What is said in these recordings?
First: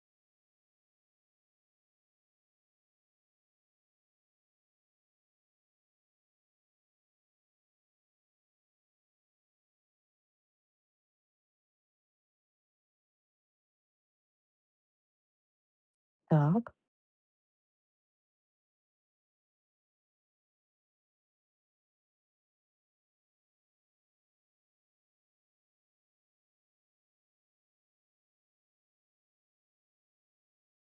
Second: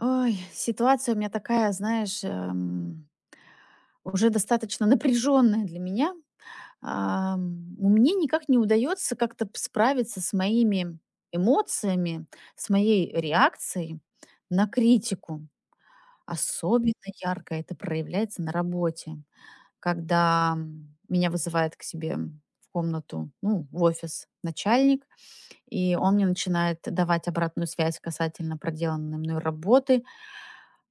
Ой, ситуация у меня такая, знаешь, уже достаточно напряженная для меня. Мне никак не удается как-то справиться с моими эмоциями, с моей реакцией на критику. Так, Особенно ярко это проявляется на работе, когда меня вызывает к себе в комнату, ну, в офис начальник, и он мне начинает давать обратную связь касательно проделанной мной работы,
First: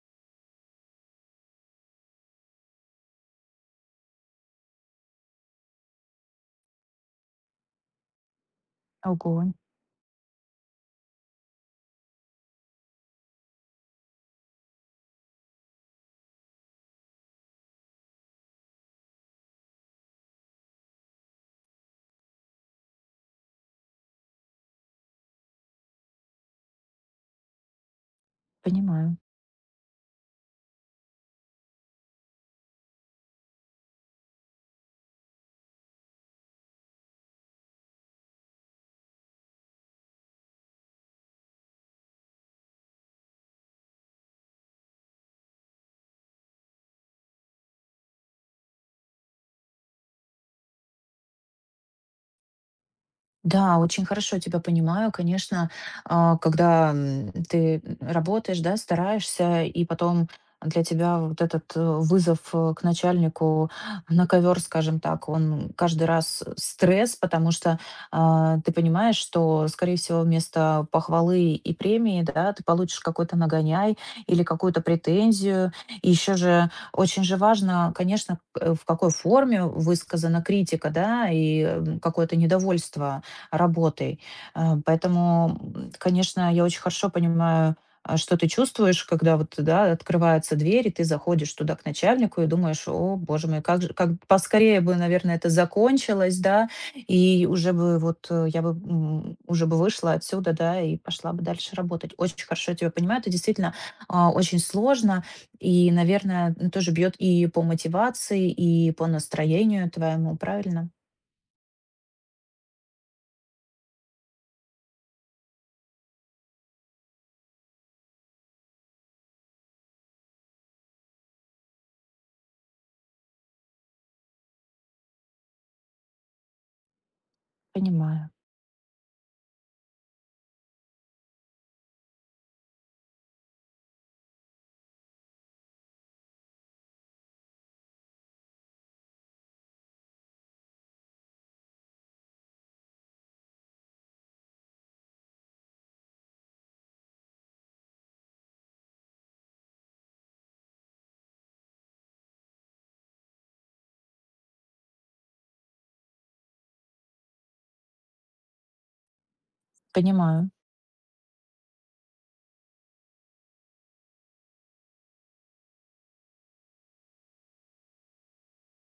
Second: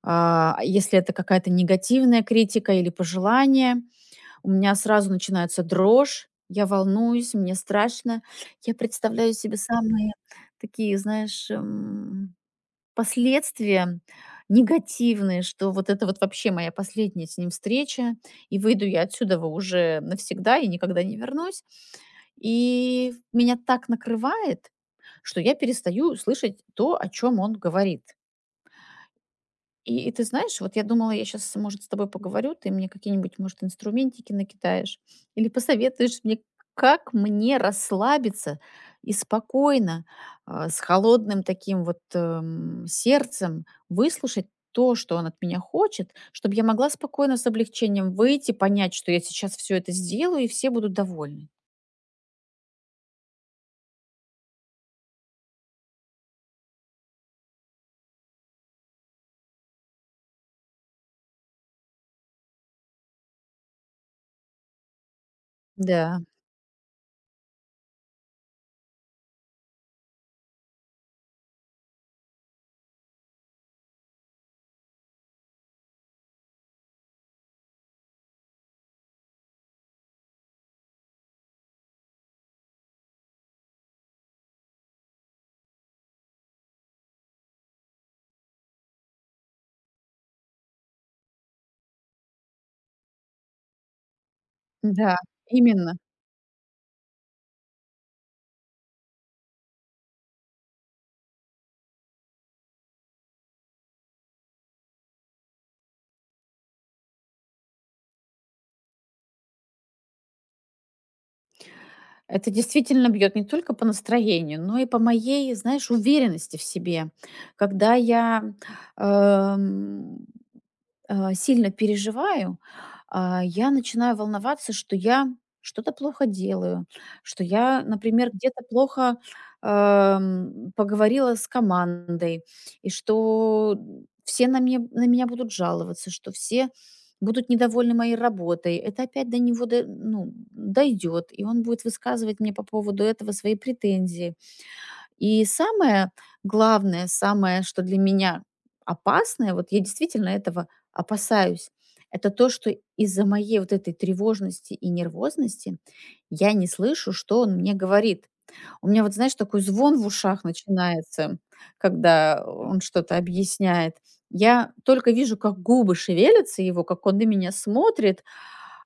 а если это какая-то негативная критика или пожелание, у меня сразу начинается дрожь, я волнуюсь, мне страшно. Я представляю огонь, себе самые такие, знаешь, последствия негативные, что вот это вот вообще моя последняя с ним встреча, и выйду я отсюда уже навсегда и никогда не вернусь. И меня так накрывает, что я перестаю слышать то, о чем он говорит. понимаю. И ты знаешь, вот я думала, я сейчас, может, с тобой поговорю, ты мне какие-нибудь, может, инструментики накидаешь или посоветуешь мне, как мне расслабиться и спокойно, а с холодным таким вот, сердцем выслушать то, что он от меня хочет, чтобы я могла спокойно с облегчением выйти, понять, что я сейчас все это сделаю и все будут довольны. Да, очень хорошо тебя понимаю, конечно, когда ты работаешь, да, стараешься, и потом для тебя вот этот вызов к начальнику на ковер, скажем так, он каждый Да, раз стресс, потому что ты понимаешь, что, скорее всего, вместо похвалы и премии, да, ты получишь какой-то нагоняй или какую-то претензию. И еще же очень же важно, конечно, в какой форме высказана критика, да, и какое-то недовольство работой. Поэтому, конечно, я очень хорошо понимаю, что ты чувствуешь, когда вот, да, открывается дверь, и ты заходишь туда к начальнику и думаешь: "О, боже мой, как же, как поскорее бы, да, наверное, это именно. закончилось, да, и уже бы вот, я бы, уже бы вышла отсюда, да, и пошла бы дальше работать". Очень хорошо я тебя понимаю, это действительно, очень сложно и, наверное, тоже бьет и по мотивации, и по настроению твоему, правильно? Это действительно бьет не только по настроению, но и по моей, знаешь, уверенности в себе. Когда я, эм, а сильно переживаю, а, я начинаю волноваться, что я что-то плохо делаю, что я, Понимаю, например, где-то плохо поговорила с командой, и что все на, мне, на меня будут жаловаться, что все будут недовольны моей работой. Это опять до него дойдет, ну, дойдёт, и он будет высказывать мне по поводу этого свои претензии. И самое главное, самое, что для меня опасное, вот я действительно этого опасаюсь, это то, что из-за моей вот этой тревожности и нервозности я не слышу, что он мне говорит. У меня вот, знаешь, такой звон в ушах понимаю, начинается, когда он что-то объясняет. Я только вижу, как губы шевелятся его, как он на меня смотрит,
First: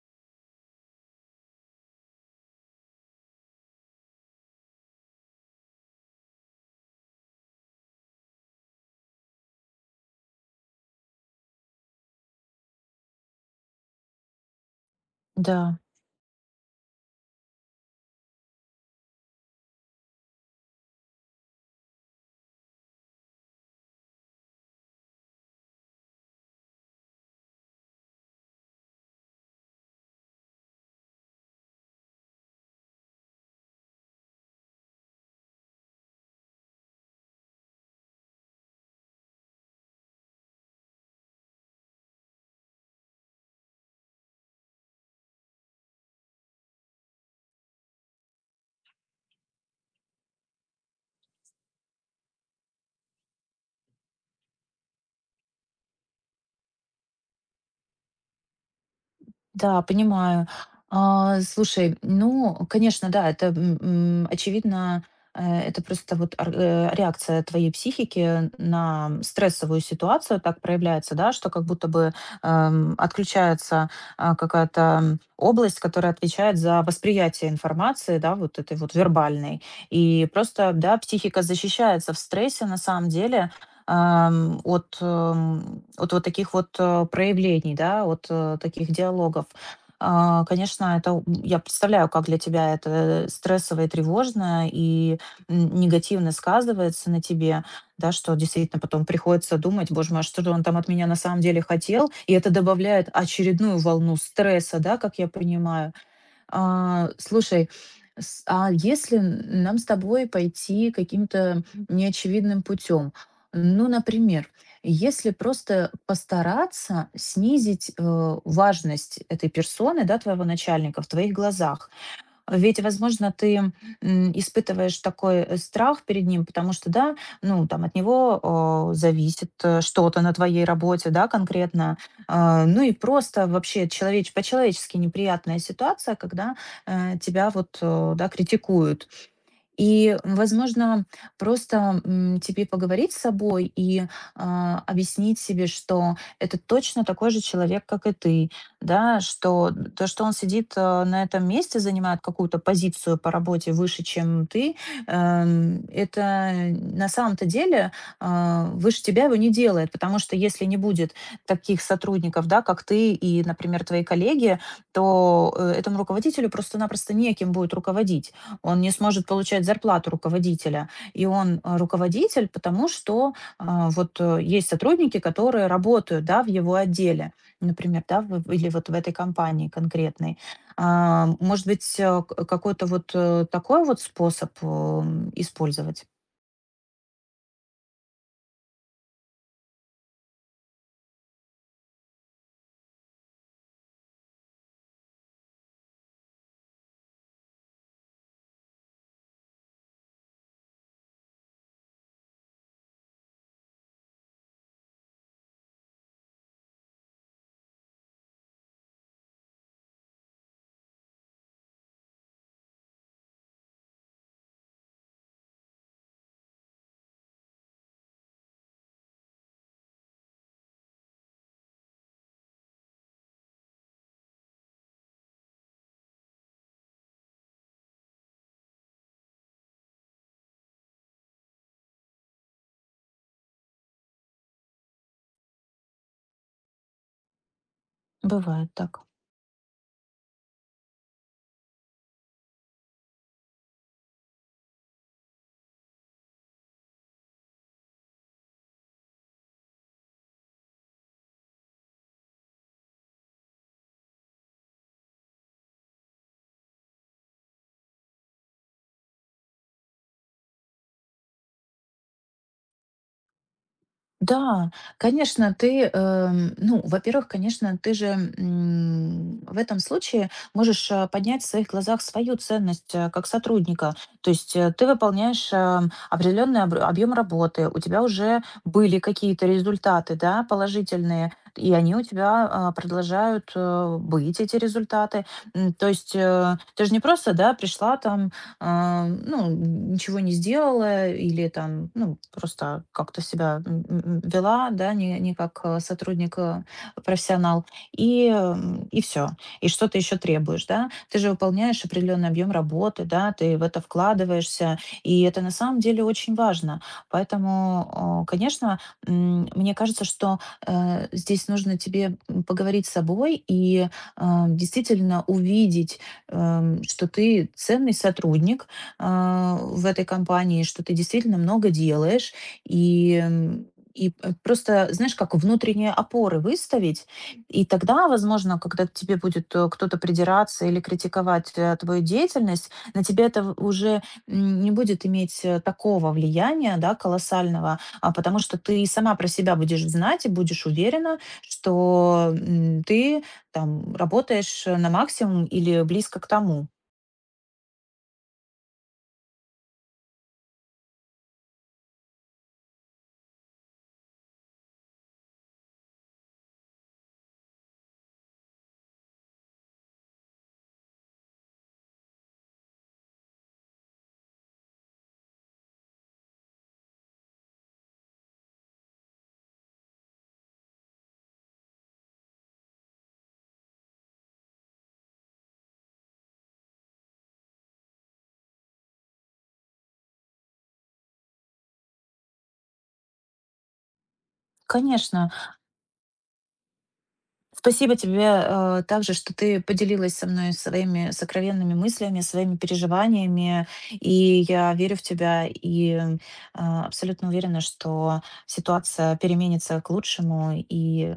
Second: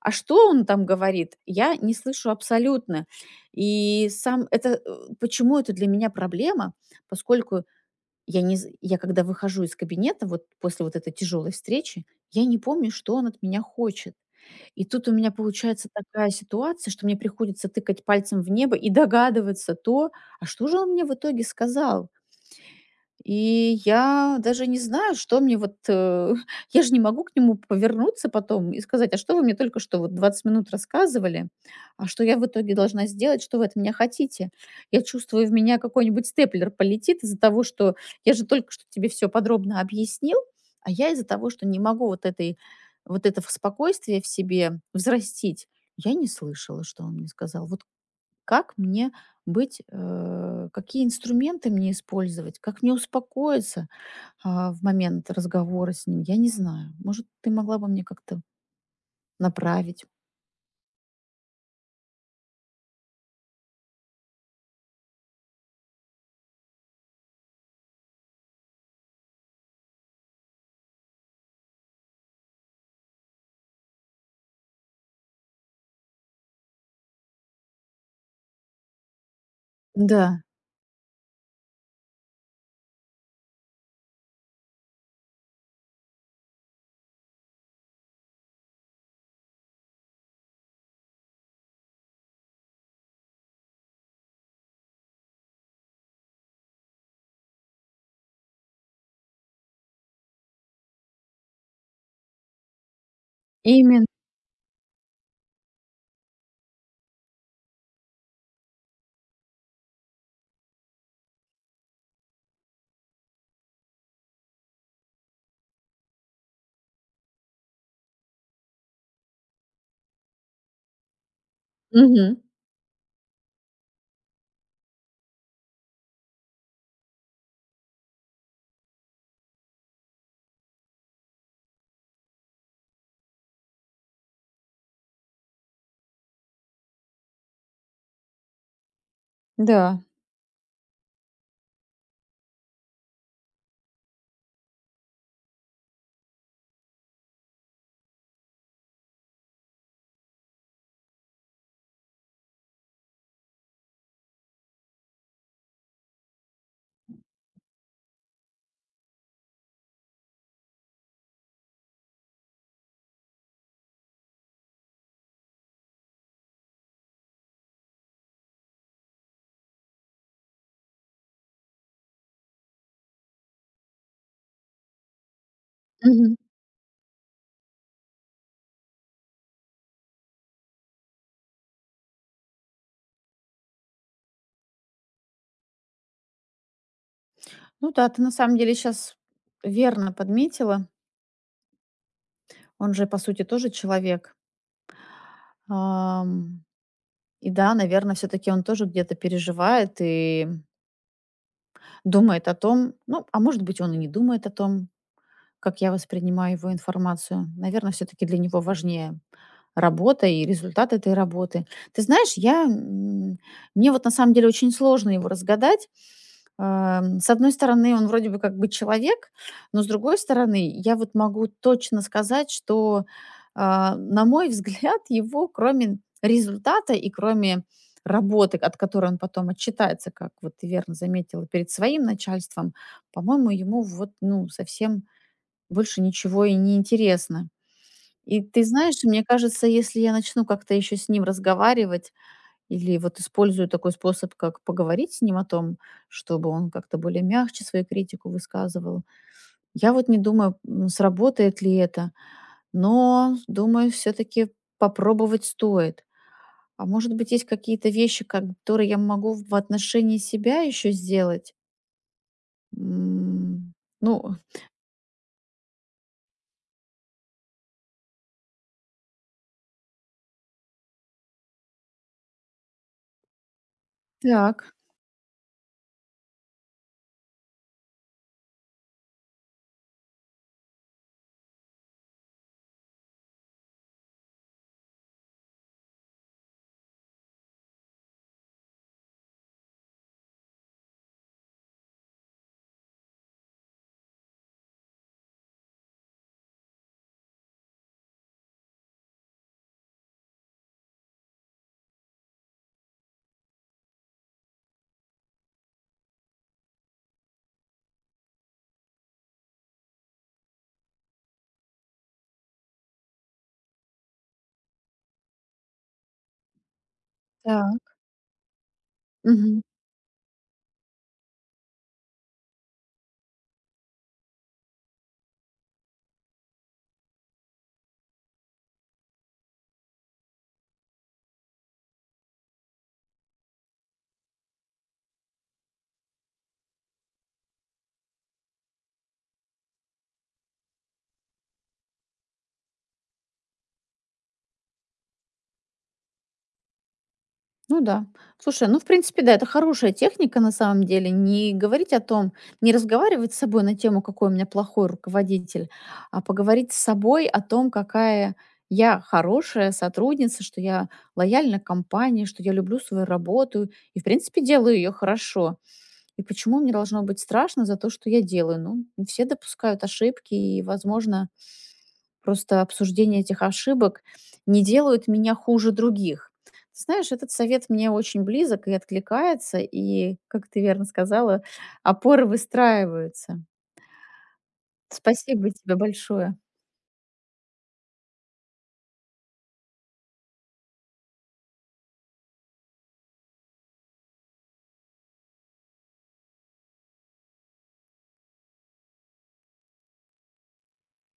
а что он там говорит, я не слышу абсолютно. И сам это, почему это для меня проблема? Поскольку я не з я когда выхожу из кабинета вот после вот этой тяжелой встречи, я не помню, что он от меня хочет. И тут у меня да. получается такая ситуация, что мне приходится тыкать пальцем в небо и догадываться то, а что же он мне в итоге сказал? И я даже не знаю, что мне вот, я же не могу к нему повернуться потом и сказать: "А что вы мне только что вот 20 минут рассказывали? А что я в итоге должна сделать? Что вы от меня хотите?" Я чувствую, в меня какой-нибудь степлер полетит из-за того, что я же только что тебе все подробно объяснил, а я из-за того, что не могу вот этой вот этого спокойствия в себе взрастить, я не слышала, что он мне сказал. Вот как мне быть, какие инструменты мне использовать, как мне успокоиться, а в момент разговора с ним, я не знаю. Может, ты могла бы мне как-то Да, направить? понимаю. Слушай, ну, конечно, да, это, очевидно, это просто вот реакция твоей психики на стрессовую ситуацию так проявляется, да, что как будто бы отключается какая-то область, которая отвечает за восприятие информации, да, вот этой вот вербальной. Да, И просто, да, психика защищается в стрессе на самом деле, от вот таких вот проявлений, да, от таких диалогов. Конечно, это я представляю, как для тебя это стрессово и тревожно, и негативно сказывается на тебе, да, что действительно потом приходится думать, боже мой, а что же он там от меня на самом деле хотел, и это добавляет очередную именно. волну стресса, да, как я понимаю. Слушай, а если нам с тобой пойти каким-то неочевидным путем? Ну, например, если просто постараться снизить важность этой персоны, да, твоего начальника в твоих глазах, Мгм. ведь, возможно, ты, испытываешь такой, страх перед ним, потому что, да, ну, там от него, зависит, что-то на твоей работе, да, конкретно. Ну и просто вообще человеч по-человечески неприятная ситуация, когда, тебя вот, да, критикуют. Да. И, возможно, просто, тебе поговорить с собой и, объяснить себе, что это точно такой же человек, как и ты, да, что то, что он сидит, на этом месте, занимает какую-то позицию по работе выше, чем ты, это на самом-то деле, выше тебя его не делает. Потому что если не будет таких сотрудников, да, как ты и, например, твои коллеги, то, этому руководителю просто-напросто неким будет руководить. Он не сможет получать зарплату руководителя. И он руководитель, потому что есть сотрудники, которые работают Мгм. да, в его отделе, например, да, или вот в этой компании конкретной. Может быть, какой-то вот такой вот способ использовать? Ну да, ты на самом деле сейчас верно подметила. Он же, по сути, тоже человек. Ам, и да, наверное, все таки он тоже где-то переживает и думает о том, ну, а может быть, он и не думает о том, как я воспринимаю его информацию. Наверное, все-таки для него важнее работа и результат этой работы. Ты знаешь, я, мне вот на самом деле очень сложно его разгадать. С одной стороны, он вроде бы как бы человек, но с другой стороны, я вот могу точно сказать, что а, на мой взгляд, его кроме результата и кроме работы, от которой он потом отчитается, как вот ты верно заметила, перед своим начальством, по-моему, ему вот, ну, совсем больше ничего и не интересно. И ты Бывает знаешь, так. мне кажется, если я начну как-то еще с ним разговаривать или вот использую такой способ, как поговорить с ним о том, чтобы он как-то более мягче свою критику высказывал, я вот не думаю, сработает ли это, но думаю, все-таки попробовать стоит. А может быть, есть какие-то вещи, которые я могу в отношении себя еще сделать? М, Ну, Да, конечно, ты, ну, во-первых, конечно, ты же в этом случае можешь поднять в своих глазах свою ценность как сотрудника. То есть так, ты выполняешь определенный объем работы, у тебя уже были какие-то результаты, да, положительные, и они у тебя продолжают быть, эти результаты. То есть ты же не просто, да, пришла там, ну, ничего не сделала или там, ну, просто как-то себя вела, да, не, не как сотрудник, профессионал, и, и все. И что ты еще требуешь, да? Ты же выполняешь определенный объем работы, да, ты в это вкладываешься, и это на самом деле очень важно. Поэтому, конечно, мне кажется, что здесь нужно тебе поговорить с собой и э, действительно увидеть, что ты ценный так. сотрудник Мгм. в этой компании, что ты действительно много делаешь, и просто, знаешь, как внутренние опоры выставить, и тогда, возможно, когда к тебе будет кто-то придираться или критиковать твою деятельность, на тебя это уже не будет иметь такого влияния, да, колоссального, а потому что ты сама про себя будешь знать и будешь уверена, что ты там работаешь на максимум или близко к тому. Ну да. Слушай, ну, в принципе, да, это хорошая техника на самом деле. Не говорить о том, не разговаривать с собой на тему, какой у меня плохой руководитель, а поговорить с собой о том, какая я хорошая сотрудница, что я лояльна компании, что я люблю свою работу и, в принципе, делаю ее хорошо. И почему мне должно быть страшно за то, что я делаю? Ну, все допускают ошибки, и, возможно, просто обсуждение этих ошибок не делают меня хуже других. Ты знаешь, этот совет мне очень близок и откликается, и, как ты верно сказала, опоры выстраиваются. Конечно. Спасибо тебе большое. Спасибо тебе также, что ты поделилась со мной своими сокровенными мыслями, своими переживаниями. И я верю в тебя и абсолютно уверена, что ситуация переменится к лучшему, и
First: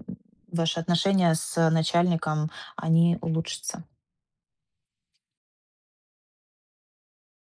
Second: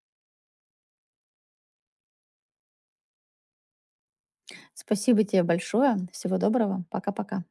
ваши отношения с начальником, они улучшатся. Спасибо тебе большое. Всего доброго. Пока-пока.